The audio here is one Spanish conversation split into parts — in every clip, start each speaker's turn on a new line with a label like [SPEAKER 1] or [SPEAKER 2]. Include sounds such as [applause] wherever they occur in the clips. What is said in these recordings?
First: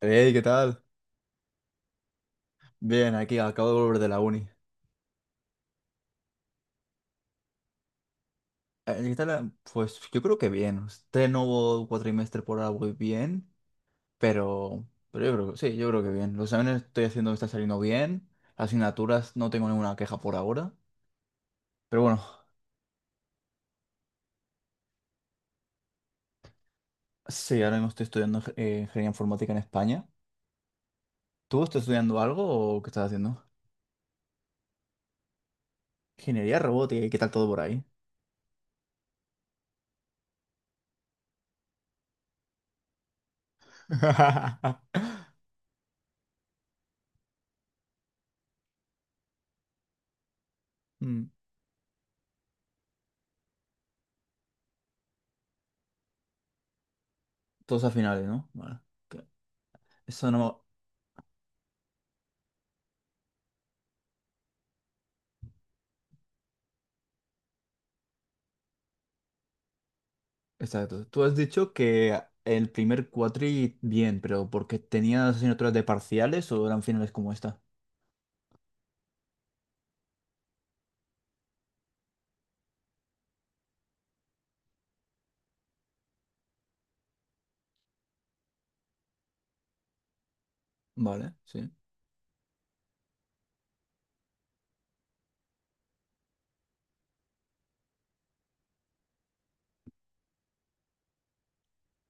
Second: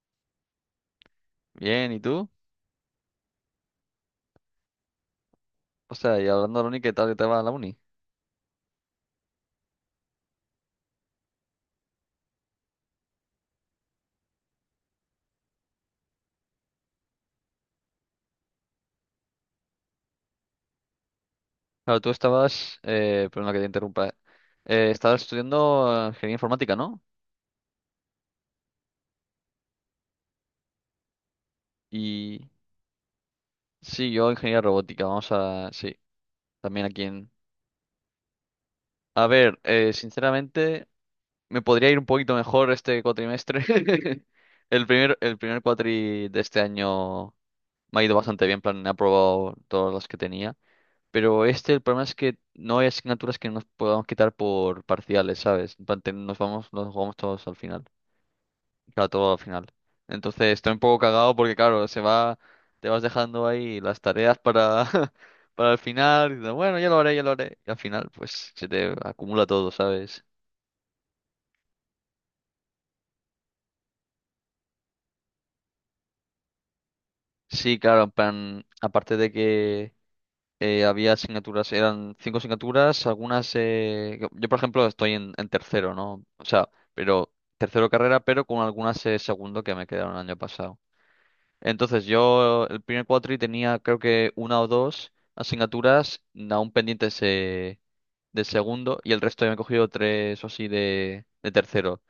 [SPEAKER 1] Hey, ¿qué tal?
[SPEAKER 2] Bien, ¿y tú?
[SPEAKER 1] Bien, aquí acabo de volver de la uni.
[SPEAKER 2] O sea, y hablando de la uni, ¿qué tal que te va la uni?
[SPEAKER 1] ¿Qué tal? Pues yo creo que bien. Este nuevo cuatrimestre por ahora voy bien, pero yo creo que sí, yo creo que bien. Los exámenes estoy haciendo, me está saliendo bien. Las asignaturas no tengo ninguna queja por ahora.
[SPEAKER 2] Claro,
[SPEAKER 1] Pero
[SPEAKER 2] tú
[SPEAKER 1] bueno,
[SPEAKER 2] estabas, perdona que te interrumpa, estabas estudiando ingeniería informática, ¿no?
[SPEAKER 1] sí, ahora mismo estoy estudiando ingeniería informática en España. ¿Tú estás estudiando algo
[SPEAKER 2] Y
[SPEAKER 1] o qué estás haciendo?
[SPEAKER 2] sí, yo ingeniería robótica, vamos a, sí,
[SPEAKER 1] Ingeniería
[SPEAKER 2] también aquí
[SPEAKER 1] robótica, ¿y qué tal
[SPEAKER 2] en.
[SPEAKER 1] todo por ahí?
[SPEAKER 2] A ver, sinceramente, me podría ir un poquito mejor este cuatrimestre. [laughs] El primer,
[SPEAKER 1] [laughs]
[SPEAKER 2] el primer cuatri de este año me ha ido bastante bien, en plan, he aprobado todas las que tenía.
[SPEAKER 1] Mm,
[SPEAKER 2] Pero este, el problema es que no hay asignaturas que nos podamos quitar por parciales, ¿sabes? En plan, nos jugamos todos al
[SPEAKER 1] todos
[SPEAKER 2] final.
[SPEAKER 1] a finales, ¿no? Vale.
[SPEAKER 2] Claro,
[SPEAKER 1] Que-
[SPEAKER 2] todo al final.
[SPEAKER 1] Eso
[SPEAKER 2] Entonces
[SPEAKER 1] no.
[SPEAKER 2] estoy un poco cagado porque, claro, te vas dejando ahí las tareas para, [laughs] para el final. Y dices, bueno, ya lo haré, ya lo haré. Y al final, pues, se te acumula todo, ¿sabes?
[SPEAKER 1] Exacto. Tú has dicho que el primer cuatri bien, pero ¿porque tenías asignaturas de parciales o eran finales como esta?
[SPEAKER 2] Sí, claro, en plan, aparte de que había asignaturas, eran cinco asignaturas, algunas. Yo, por ejemplo, estoy en, tercero, ¿no? O sea, pero tercero carrera, pero con algunas segundo que me quedaron el año pasado.
[SPEAKER 1] Vale, sí.
[SPEAKER 2] Entonces yo el primer cuatri tenía creo que una o dos asignaturas aún pendientes de segundo y el resto ya me he cogido tres o así de tercero.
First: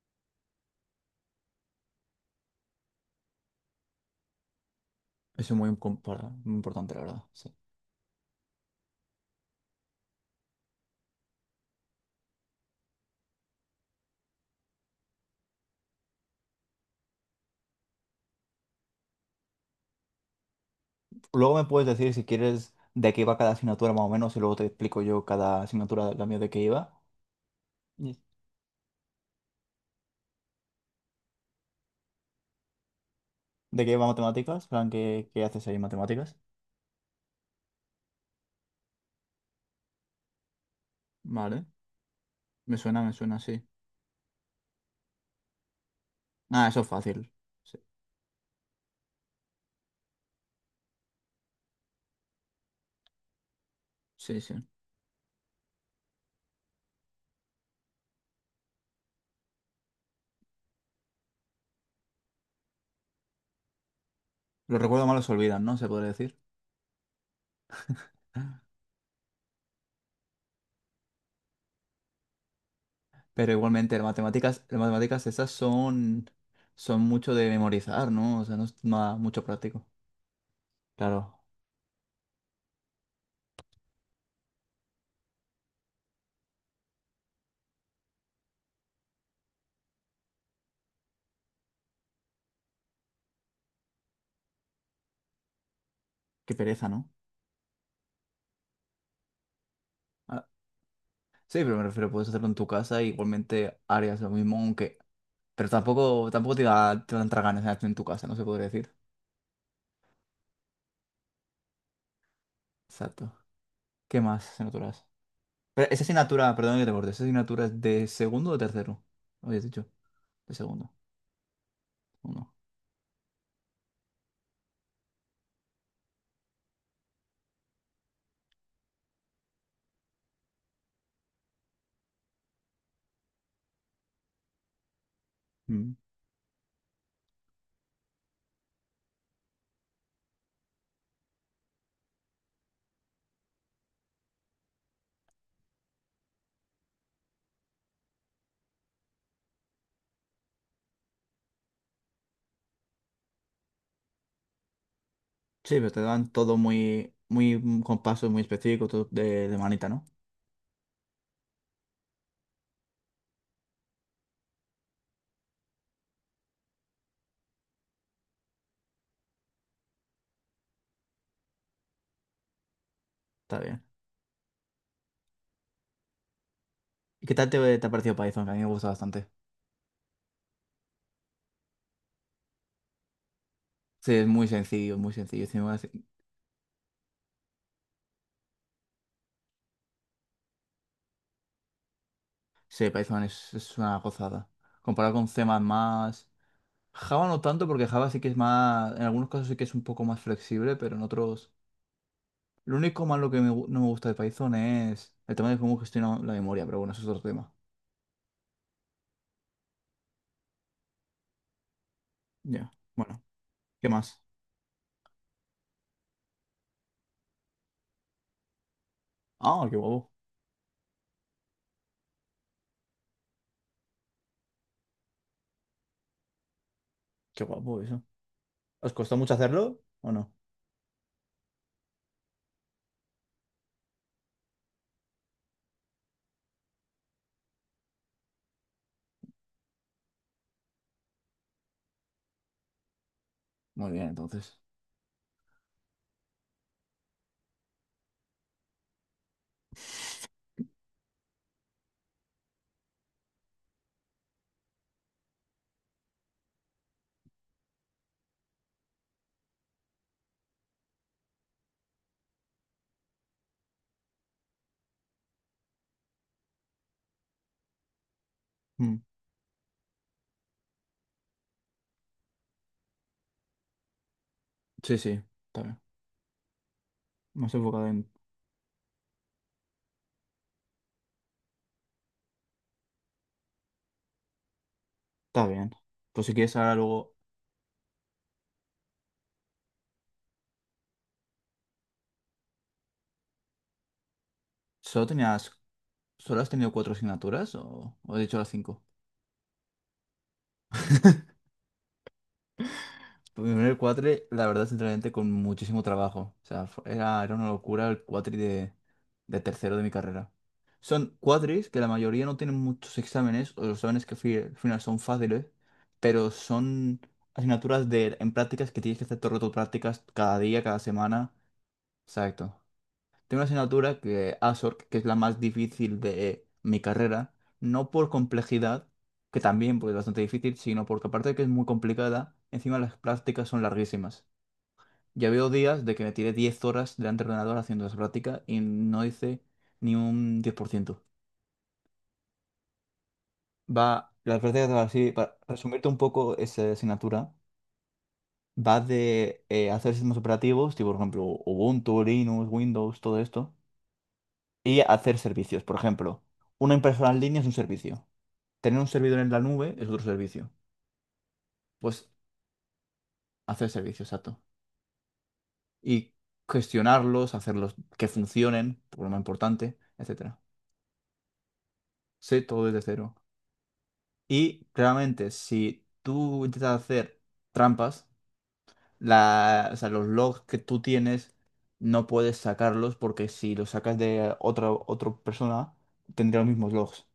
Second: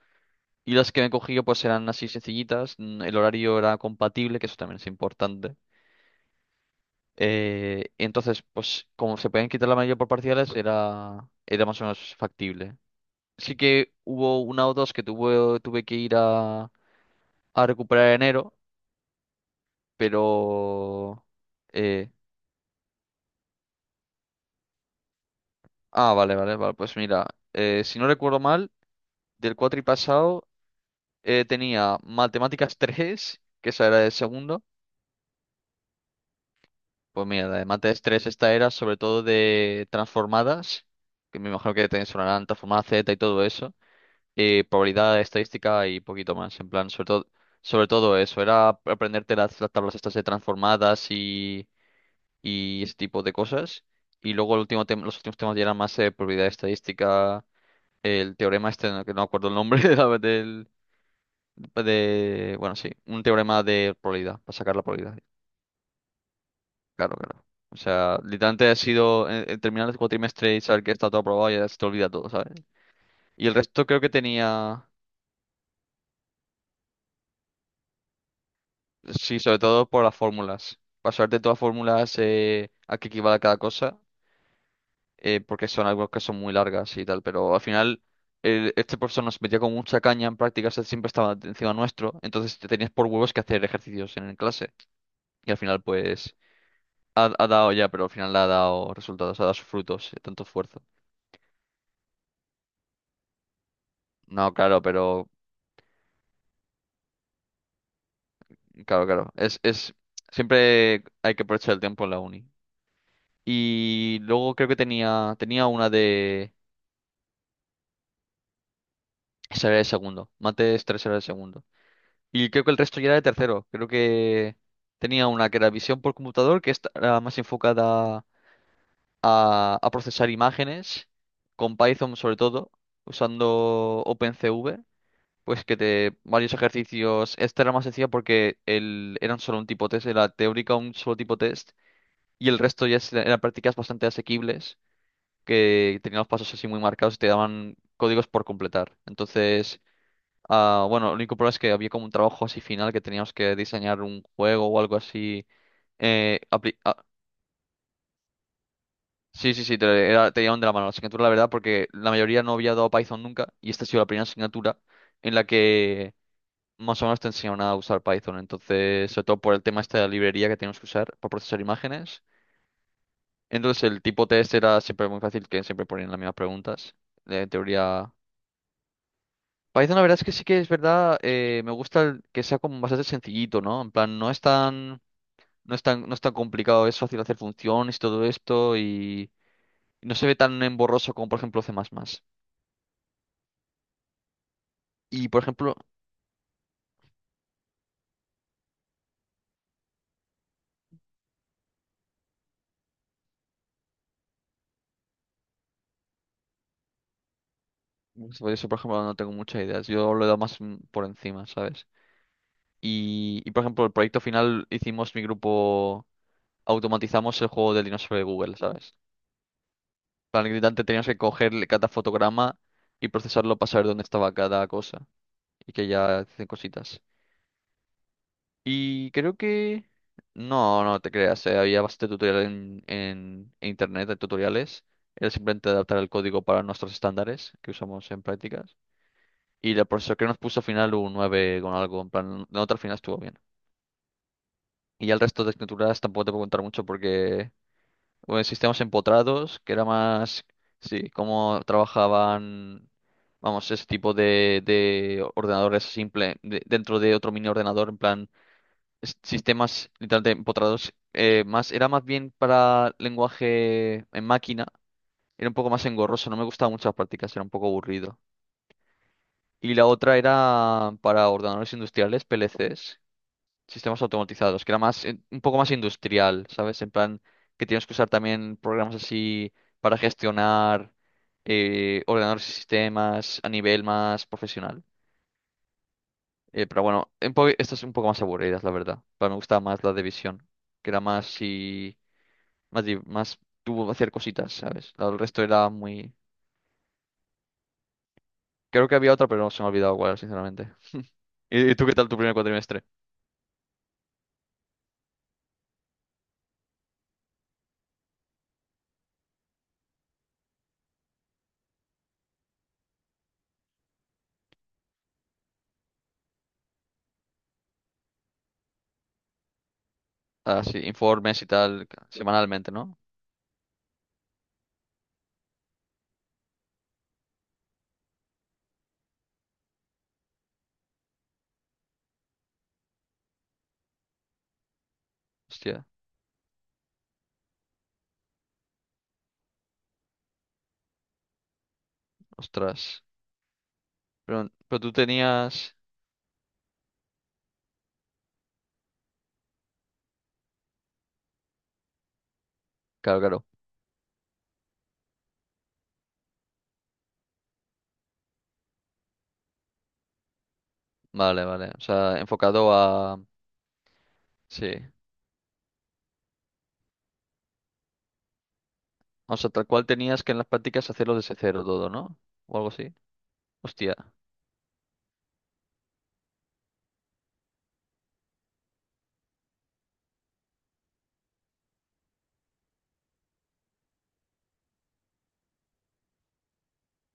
[SPEAKER 2] Y las que me he cogido pues eran así sencillitas, el horario era compatible, que eso también es
[SPEAKER 1] Eso
[SPEAKER 2] importante.
[SPEAKER 1] es muy, muy importante, la verdad. Sí.
[SPEAKER 2] Entonces, pues como se podían quitar la mayoría por parciales, era más o menos factible. Sí que hubo una o dos que tuve que ir a recuperar en enero, pero.
[SPEAKER 1] Luego me puedes
[SPEAKER 2] eh,
[SPEAKER 1] decir si quieres de qué iba cada asignatura más o menos y luego te explico yo cada asignatura,
[SPEAKER 2] ah,
[SPEAKER 1] la
[SPEAKER 2] vale,
[SPEAKER 1] mía de
[SPEAKER 2] vale,
[SPEAKER 1] qué
[SPEAKER 2] vale. Pues
[SPEAKER 1] iba.
[SPEAKER 2] mira, si no
[SPEAKER 1] Yes.
[SPEAKER 2] recuerdo mal, del cuatri pasado tenía matemáticas [laughs] 3 que
[SPEAKER 1] ¿De
[SPEAKER 2] esa
[SPEAKER 1] qué
[SPEAKER 2] era
[SPEAKER 1] iba
[SPEAKER 2] de segundo.
[SPEAKER 1] matemáticas? Plan, ¿qué haces ahí en matemáticas?
[SPEAKER 2] Pues mira, la de mates 3 esta era sobre todo de transformadas, que me
[SPEAKER 1] Vale.
[SPEAKER 2] imagino que te sonarán transformada Z
[SPEAKER 1] Me
[SPEAKER 2] y
[SPEAKER 1] suena,
[SPEAKER 2] todo
[SPEAKER 1] sí.
[SPEAKER 2] eso. Y probabilidad estadística y poquito más.
[SPEAKER 1] Ah,
[SPEAKER 2] En
[SPEAKER 1] eso es
[SPEAKER 2] plan,
[SPEAKER 1] fácil. Sí,
[SPEAKER 2] sobre todo eso. Era aprenderte las, tablas estas de transformadas y ese tipo de cosas. Y
[SPEAKER 1] sí, sí.
[SPEAKER 2] luego los últimos temas ya eran más probabilidad estadística. El teorema este, que no acuerdo el nombre [laughs] de la- del, de, bueno, sí, un teorema de probabilidad, para sacar
[SPEAKER 1] Los
[SPEAKER 2] la
[SPEAKER 1] recuerdos
[SPEAKER 2] probabilidad.
[SPEAKER 1] malos se olvidan, ¿no? Se podría decir.
[SPEAKER 2] Claro, claro. O sea, literalmente ha sido terminar el cuatrimestre y saber que está todo aprobado y ya se te olvida todo, ¿sabes? Y
[SPEAKER 1] Pero
[SPEAKER 2] el resto
[SPEAKER 1] igualmente,
[SPEAKER 2] creo
[SPEAKER 1] las
[SPEAKER 2] que
[SPEAKER 1] matemáticas, las
[SPEAKER 2] tenía.
[SPEAKER 1] matemáticas esas son, mucho de memorizar, ¿no? O sea, no es nada
[SPEAKER 2] Sí,
[SPEAKER 1] mucho
[SPEAKER 2] sobre
[SPEAKER 1] práctico.
[SPEAKER 2] todo por las fórmulas. Pasarte
[SPEAKER 1] Claro,
[SPEAKER 2] todas las fórmulas a qué equivale cada cosa, porque son algo que son muy largas y tal, pero al final este profesor nos metía con mucha caña en prácticas, él siempre estaba encima nuestro, entonces te tenías por huevos que hacer ejercicios en clase. Y al final pues
[SPEAKER 1] qué pereza, ¿no?
[SPEAKER 2] ha dado ya, pero al final le ha dado resultados, ha dado sus frutos,
[SPEAKER 1] Ah,
[SPEAKER 2] tanto esfuerzo.
[SPEAKER 1] sí, pero me refiero, puedes hacerlo en tu casa, igualmente harías lo
[SPEAKER 2] No,
[SPEAKER 1] mismo,
[SPEAKER 2] claro,
[SPEAKER 1] aunque...
[SPEAKER 2] pero
[SPEAKER 1] Pero tampoco te dan ganas de hacerlo en tu casa, no se podría decir.
[SPEAKER 2] claro, claro. Siempre hay que aprovechar el tiempo en la uni.
[SPEAKER 1] Exacto.
[SPEAKER 2] Y
[SPEAKER 1] ¿Qué más
[SPEAKER 2] luego creo que
[SPEAKER 1] asignaturas?
[SPEAKER 2] tenía
[SPEAKER 1] Pero
[SPEAKER 2] una
[SPEAKER 1] esa
[SPEAKER 2] de.
[SPEAKER 1] asignatura, perdón que te corte, ¿esa asignatura es de segundo o tercero? Habías
[SPEAKER 2] Ese era el
[SPEAKER 1] dicho,
[SPEAKER 2] segundo.
[SPEAKER 1] de
[SPEAKER 2] Mates
[SPEAKER 1] segundo.
[SPEAKER 2] 3 era el segundo. Y
[SPEAKER 1] Uno.
[SPEAKER 2] creo que el resto ya era el tercero. Creo que tenía una que era visión por computador, que esta era más enfocada a procesar imágenes, con Python sobre todo, usando OpenCV. Pues que
[SPEAKER 1] Mm.
[SPEAKER 2] te varios ejercicios. Esta era más sencilla porque eran solo un tipo test, era teórica un solo tipo test. Y el resto ya eran prácticas bastante asequibles, que tenían los pasos así muy marcados y te daban códigos por completar. Entonces. Ah, bueno, el único problema es que había como un trabajo así final que teníamos que diseñar un juego o algo así.
[SPEAKER 1] Sí, pero te dan
[SPEAKER 2] eh,
[SPEAKER 1] todo
[SPEAKER 2] apli- ah,
[SPEAKER 1] muy, muy con pasos muy específicos, todo de,
[SPEAKER 2] sí,
[SPEAKER 1] de
[SPEAKER 2] sí, sí. te,
[SPEAKER 1] manita, ¿no?
[SPEAKER 2] era- te llevaban de la mano la asignatura, la verdad, porque la mayoría no había dado Python nunca y esta ha sido la primera asignatura en la que más o menos te enseñaban a usar Python. Entonces, sobre todo por el tema este de la librería que teníamos que usar para procesar imágenes.
[SPEAKER 1] Está bien.
[SPEAKER 2] Entonces, el tipo test era siempre muy fácil, que siempre ponían las mismas preguntas
[SPEAKER 1] ¿Y qué
[SPEAKER 2] de
[SPEAKER 1] tal te ha
[SPEAKER 2] teoría.
[SPEAKER 1] parecido Python? Que a mí me gusta bastante.
[SPEAKER 2] Python, la verdad es que sí que es verdad, me gusta que sea como bastante sencillito, ¿no? En
[SPEAKER 1] Sí,
[SPEAKER 2] plan,
[SPEAKER 1] es
[SPEAKER 2] no es
[SPEAKER 1] muy sencillo,
[SPEAKER 2] tan.
[SPEAKER 1] muy sencillo.
[SPEAKER 2] No
[SPEAKER 1] Encima,
[SPEAKER 2] es tan, no es tan complicado, es fácil hacer funciones, todo esto, y no se ve tan emborroso como, por ejemplo, C++.
[SPEAKER 1] sí, Python es una gozada. Comparado con
[SPEAKER 2] Y, por
[SPEAKER 1] C++,
[SPEAKER 2] ejemplo,
[SPEAKER 1] Java no tanto, porque Java sí que es más... En algunos casos sí que es un poco más flexible, pero en otros... Lo único malo que no me gusta de Python es el tema de cómo gestiona la memoria, pero bueno, eso es otro tema.
[SPEAKER 2] sobre eso, por ejemplo, no tengo muchas ideas. Yo lo he dado más por encima, ¿sabes?
[SPEAKER 1] Ya, bueno,
[SPEAKER 2] Y, por ejemplo,
[SPEAKER 1] ¿qué
[SPEAKER 2] el
[SPEAKER 1] más?
[SPEAKER 2] proyecto final hicimos mi grupo, automatizamos el juego del dinosaurio de Google, ¿sabes?
[SPEAKER 1] Ah, qué guapo.
[SPEAKER 2] Para el gritante teníamos que coger cada fotograma y procesarlo para saber dónde estaba cada cosa y que ya hacen cositas.
[SPEAKER 1] Qué guapo eso. ¿Os
[SPEAKER 2] Y
[SPEAKER 1] costó mucho
[SPEAKER 2] creo
[SPEAKER 1] hacerlo
[SPEAKER 2] que.
[SPEAKER 1] o no?
[SPEAKER 2] No, no te creas, había bastante tutorial en, internet, de tutoriales. Era simplemente adaptar el código para nuestros estándares que usamos en prácticas. Y el profesor que nos puso al final un 9 con algo, en plan, la nota al final estuvo bien.
[SPEAKER 1] Muy bien, entonces.
[SPEAKER 2] Y ya el resto de asignaturas tampoco te puedo contar mucho porque. Bueno, sistemas empotrados, que era más. Sí, cómo trabajaban. Vamos, ese tipo de ordenadores simple dentro de otro mini ordenador, en plan. Sistemas literalmente empotrados, era más bien para lenguaje en máquina, era un poco más engorroso, no me gustaban muchas prácticas, era un poco aburrido.
[SPEAKER 1] Mm,
[SPEAKER 2] Y la otra era para ordenadores industriales, PLCs, sistemas automatizados, que era
[SPEAKER 1] sí, sí,
[SPEAKER 2] un poco
[SPEAKER 1] está
[SPEAKER 2] más
[SPEAKER 1] bien.
[SPEAKER 2] industrial, ¿sabes? En plan,
[SPEAKER 1] Más
[SPEAKER 2] que
[SPEAKER 1] enfocado
[SPEAKER 2] tienes que usar
[SPEAKER 1] en...
[SPEAKER 2] también programas así para gestionar ordenadores y sistemas a nivel más profesional.
[SPEAKER 1] Está bien. Pues si quieres,
[SPEAKER 2] Eh,
[SPEAKER 1] ahora
[SPEAKER 2] pero bueno,
[SPEAKER 1] luego...
[SPEAKER 2] estas son un poco más aburridas, la verdad. Pero me gustaba más la de visión, que era más si más, di- más tuvo hacer cositas, ¿sabes?
[SPEAKER 1] ¿Solo
[SPEAKER 2] El resto
[SPEAKER 1] tenías,
[SPEAKER 2] era muy.
[SPEAKER 1] solo has tenido cuatro asignaturas o he dicho las cinco?
[SPEAKER 2] Creo que había otra, pero no se me ha olvidado cuál, sinceramente.
[SPEAKER 1] [laughs]
[SPEAKER 2] ¿Y tú qué tal tu primer cuatrimestre?
[SPEAKER 1] Primero el cuatri, la verdad, sinceramente, con muchísimo trabajo. O sea, era una locura el cuatri de tercero de mi carrera. Son cuatris que la mayoría no tienen muchos exámenes, o los exámenes que al final son fáciles, pero son asignaturas en prácticas que tienes que hacer todo el rato prácticas cada día,
[SPEAKER 2] Ah,
[SPEAKER 1] cada
[SPEAKER 2] sí,
[SPEAKER 1] semana.
[SPEAKER 2] informes y tal,
[SPEAKER 1] Exacto.
[SPEAKER 2] semanalmente, ¿no?
[SPEAKER 1] Tengo una asignatura que ASORC, que es la más difícil de mi carrera, no por complejidad, que también pues, es bastante difícil, sino porque aparte de que es muy complicada, encima las prácticas son larguísimas. Ya veo
[SPEAKER 2] Hostia,
[SPEAKER 1] días de que me tiré 10 horas delante del ordenador haciendo esa práctica y no hice ni un 10%.
[SPEAKER 2] ostras.
[SPEAKER 1] Va, las
[SPEAKER 2] Pero,
[SPEAKER 1] prácticas,
[SPEAKER 2] pero tú
[SPEAKER 1] así, para
[SPEAKER 2] tenías.
[SPEAKER 1] resumirte un poco esa asignatura, va de hacer sistemas operativos, tipo por ejemplo Ubuntu, Linux, Windows, todo
[SPEAKER 2] Claro, claro.
[SPEAKER 1] esto y hacer servicios. Por ejemplo, una impresora en línea es un servicio. Tener un servidor en la nube es otro servicio.
[SPEAKER 2] Vale, vale. O
[SPEAKER 1] Pues
[SPEAKER 2] sea, enfocado a.
[SPEAKER 1] hacer servicios, exacto.
[SPEAKER 2] Sí.
[SPEAKER 1] Y gestionarlos, hacerlos que funcionen, por lo más
[SPEAKER 2] O sea, tal
[SPEAKER 1] importante,
[SPEAKER 2] cual tenías que en
[SPEAKER 1] etcétera.
[SPEAKER 2] las prácticas hacerlo desde cero todo, ¿no?
[SPEAKER 1] Sé
[SPEAKER 2] O
[SPEAKER 1] todo
[SPEAKER 2] algo
[SPEAKER 1] desde
[SPEAKER 2] así.
[SPEAKER 1] cero.
[SPEAKER 2] Hostia.
[SPEAKER 1] Y claramente, si tú intentas hacer trampas, o sea, los logs que tú tienes no puedes sacarlos porque si los sacas de otra persona, tendría los mismos logs.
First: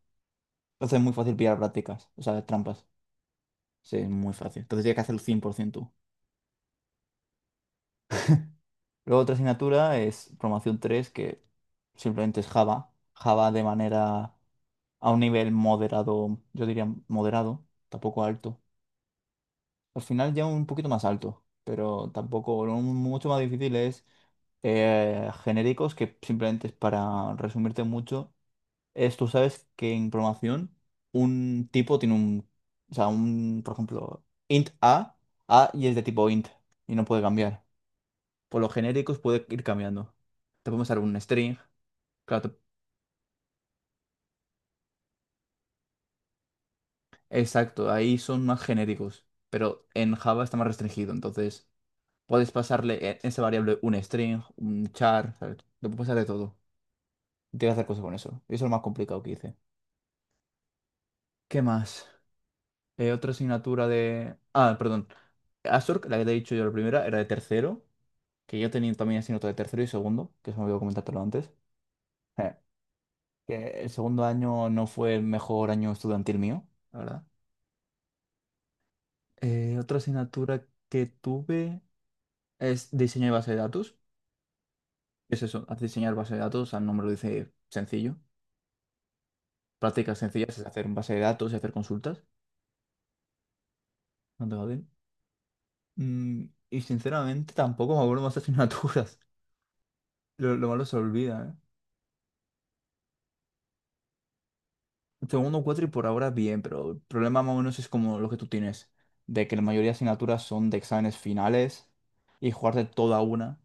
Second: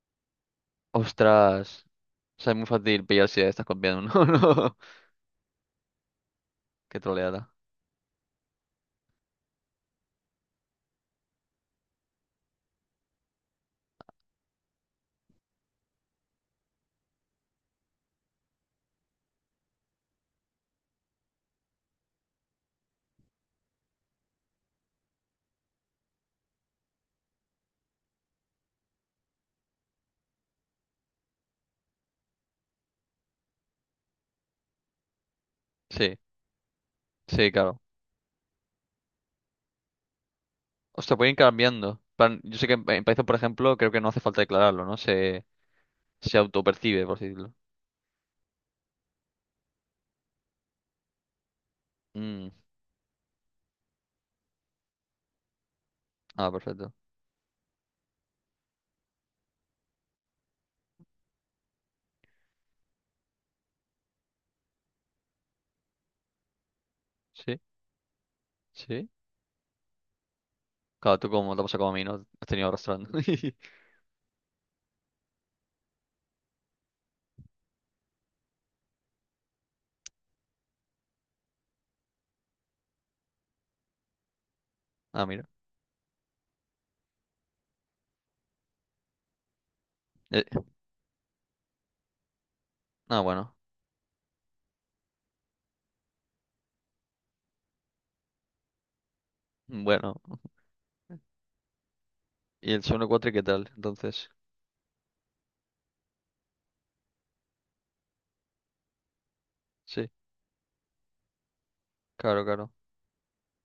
[SPEAKER 1] Entonces es muy fácil pillar
[SPEAKER 2] Ostras.
[SPEAKER 1] prácticas, o
[SPEAKER 2] O
[SPEAKER 1] sea,
[SPEAKER 2] sea, es muy
[SPEAKER 1] trampas.
[SPEAKER 2] fácil pillar si estás
[SPEAKER 1] Sí,
[SPEAKER 2] copiando,
[SPEAKER 1] es
[SPEAKER 2] [laughs] ¿no?
[SPEAKER 1] muy fácil.
[SPEAKER 2] No.
[SPEAKER 1] Entonces tienes que hacerlo 100% tú.
[SPEAKER 2] Qué troleada.
[SPEAKER 1] Luego otra asignatura es programación 3 que simplemente es Java. Java de manera a un nivel moderado, yo diría moderado, tampoco alto. Al final ya un poquito más alto, pero tampoco, lo mucho más difícil es genéricos, que simplemente es para resumirte mucho, es tú sabes que en programación un tipo tiene un, o sea, un, por ejemplo, int a y es de
[SPEAKER 2] Sí,
[SPEAKER 1] tipo int y no puede
[SPEAKER 2] sí,
[SPEAKER 1] cambiar.
[SPEAKER 2] claro.
[SPEAKER 1] Por los genéricos puede ir cambiando. Te podemos dar
[SPEAKER 2] O sea,
[SPEAKER 1] un
[SPEAKER 2] pueden ir
[SPEAKER 1] string.
[SPEAKER 2] cambiando. Plan,
[SPEAKER 1] Claro,
[SPEAKER 2] yo sé que en, Python, por ejemplo, creo que no hace falta declararlo, ¿no? Se autopercibe, por así decirlo.
[SPEAKER 1] exacto, ahí son más genéricos, pero en Java está más restringido. Entonces, puedes
[SPEAKER 2] Mm.
[SPEAKER 1] pasarle esa variable un string, un char, ¿sabes? Le puedes pasar de
[SPEAKER 2] Ah,
[SPEAKER 1] todo.
[SPEAKER 2] perfecto.
[SPEAKER 1] Tienes que hacer cosas con eso. Y eso es lo más complicado que hice. ¿Qué más? Otra asignatura de... Ah, perdón. Astorg, la que te he dicho yo la primera, era de
[SPEAKER 2] Sí,
[SPEAKER 1] tercero, que yo tenía
[SPEAKER 2] sí.
[SPEAKER 1] también asignatura de tercero y segundo, que eso me olvidó
[SPEAKER 2] Claro,
[SPEAKER 1] comentártelo
[SPEAKER 2] tú
[SPEAKER 1] antes.
[SPEAKER 2] como
[SPEAKER 1] [laughs]
[SPEAKER 2] te pasa como a mí, ¿no? Has
[SPEAKER 1] Eh,
[SPEAKER 2] tenido arrastrando.
[SPEAKER 1] que
[SPEAKER 2] [laughs]
[SPEAKER 1] el segundo año no fue el mejor año estudiantil mío, la verdad. Otra asignatura que tuve es diseño de base de datos.
[SPEAKER 2] Ah,
[SPEAKER 1] Es
[SPEAKER 2] mira.
[SPEAKER 1] eso, haz diseñar base de datos, al nombre lo dice sencillo. Prácticas
[SPEAKER 2] Eh,
[SPEAKER 1] sencillas es hacer base de datos y hacer consultas.
[SPEAKER 2] ah, bueno.
[SPEAKER 1] No tengo bien. Y sinceramente tampoco me acuerdo más asignaturas. [laughs]
[SPEAKER 2] Bueno.
[SPEAKER 1] Lo malo se olvida,
[SPEAKER 2] ¿Y el segundo cuatri qué tal? Entonces,
[SPEAKER 1] ¿eh? Segundo cuatro y por ahora bien, pero el problema más o menos es como lo que tú tienes, de que la mayoría de
[SPEAKER 2] sí,
[SPEAKER 1] asignaturas son de exámenes finales
[SPEAKER 2] claro,
[SPEAKER 1] y
[SPEAKER 2] claro.
[SPEAKER 1] jugarte toda una.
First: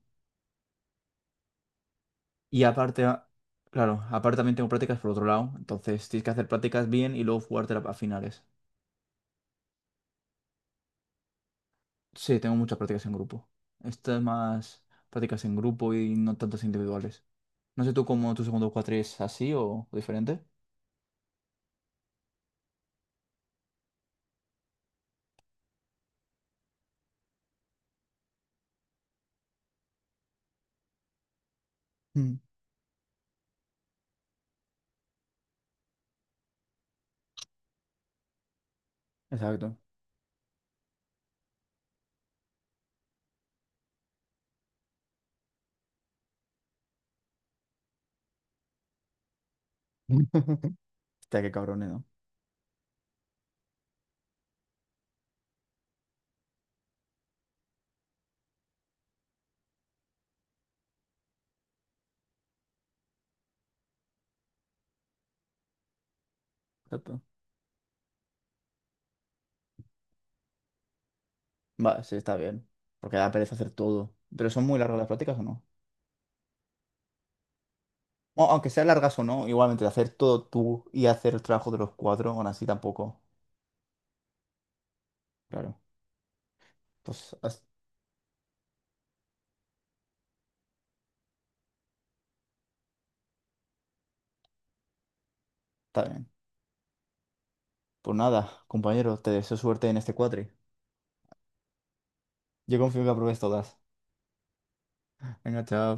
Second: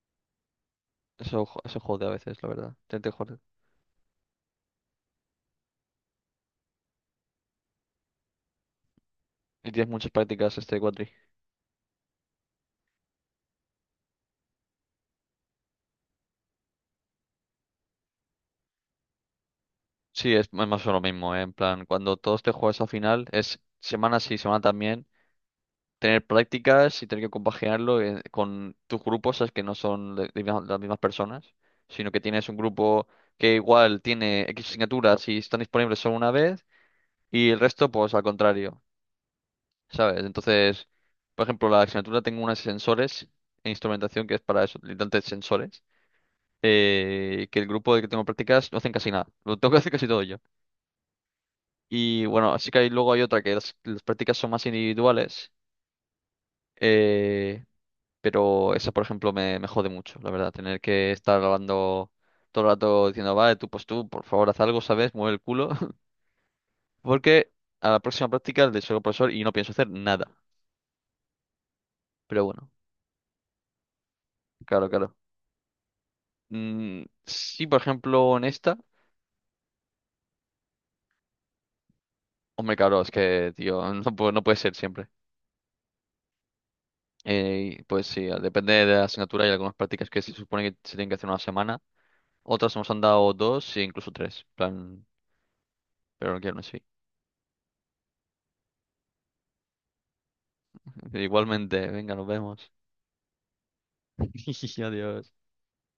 [SPEAKER 2] Eso jode a veces, la
[SPEAKER 1] Y
[SPEAKER 2] verdad.
[SPEAKER 1] aparte,
[SPEAKER 2] Te jode.
[SPEAKER 1] claro, aparte también tengo prácticas por otro lado. Entonces tienes que hacer prácticas bien y luego jugarte a finales.
[SPEAKER 2] Y tienes muchas prácticas este cuatri.
[SPEAKER 1] Sí, tengo muchas prácticas en grupo. Esto es más prácticas en grupo y no tantas individuales. No sé tú cómo tu segundo cuatri es así o
[SPEAKER 2] Sí,
[SPEAKER 1] diferente.
[SPEAKER 2] es más o menos lo mismo, ¿eh? En plan, cuando todos te juegas al final, es semana sí, semana también. Tener prácticas y tener que compaginarlo con tus grupos, sabes que no son las mismas personas, sino que
[SPEAKER 1] Mm,
[SPEAKER 2] tienes un grupo que igual tiene X asignaturas y están disponibles solo una vez y el resto pues al contrario,
[SPEAKER 1] exacto.
[SPEAKER 2] ¿sabes? Entonces, por ejemplo, la asignatura tengo unas sensores e instrumentación que es para eso, literalmente sensores. Que el grupo del que tengo prácticas no hacen casi nada, [laughs] lo tengo que hacer casi todo yo.
[SPEAKER 1] [laughs] Hostia, qué cabrones, ¿no?
[SPEAKER 2] Y bueno, así que luego hay otra que las, prácticas son más individuales. Eh, Pero esa, por ejemplo, me jode mucho, la verdad. Tener que estar grabando todo el rato diciendo, vale, tú, pues tú, por favor, haz algo, ¿sabes? Mueve el culo. [laughs]
[SPEAKER 1] Exacto.
[SPEAKER 2] Porque a la próxima práctica le soy profesor y no pienso hacer nada.
[SPEAKER 1] Va, sí, está
[SPEAKER 2] Pero
[SPEAKER 1] bien.
[SPEAKER 2] bueno,
[SPEAKER 1] Porque da pereza hacer todo. Pero son muy
[SPEAKER 2] claro,
[SPEAKER 1] largas las
[SPEAKER 2] claro.
[SPEAKER 1] prácticas o no.
[SPEAKER 2] Mm, sí, por ejemplo,
[SPEAKER 1] O-
[SPEAKER 2] en
[SPEAKER 1] aunque
[SPEAKER 2] esta.
[SPEAKER 1] sean largas o no, igualmente hacer todo tú y hacer el trabajo de los cuatro, aún así
[SPEAKER 2] Hombre, claro, es
[SPEAKER 1] tampoco.
[SPEAKER 2] que, tío, [laughs] no puede ser siempre.
[SPEAKER 1] Claro. Pues
[SPEAKER 2] Pues sí, depende de la asignatura. Hay algunas prácticas que se supone que se tienen que hacer una semana. Otras nos han dado dos e incluso tres. En plan,
[SPEAKER 1] está bien.
[SPEAKER 2] pero no quiero así.
[SPEAKER 1] Pues nada, compañero, te deseo suerte en este cuatri.
[SPEAKER 2] [laughs] Igualmente, venga, nos vemos.
[SPEAKER 1] Yo confío que apruebes todas.
[SPEAKER 2] [laughs] Adiós.
[SPEAKER 1] Venga, chao.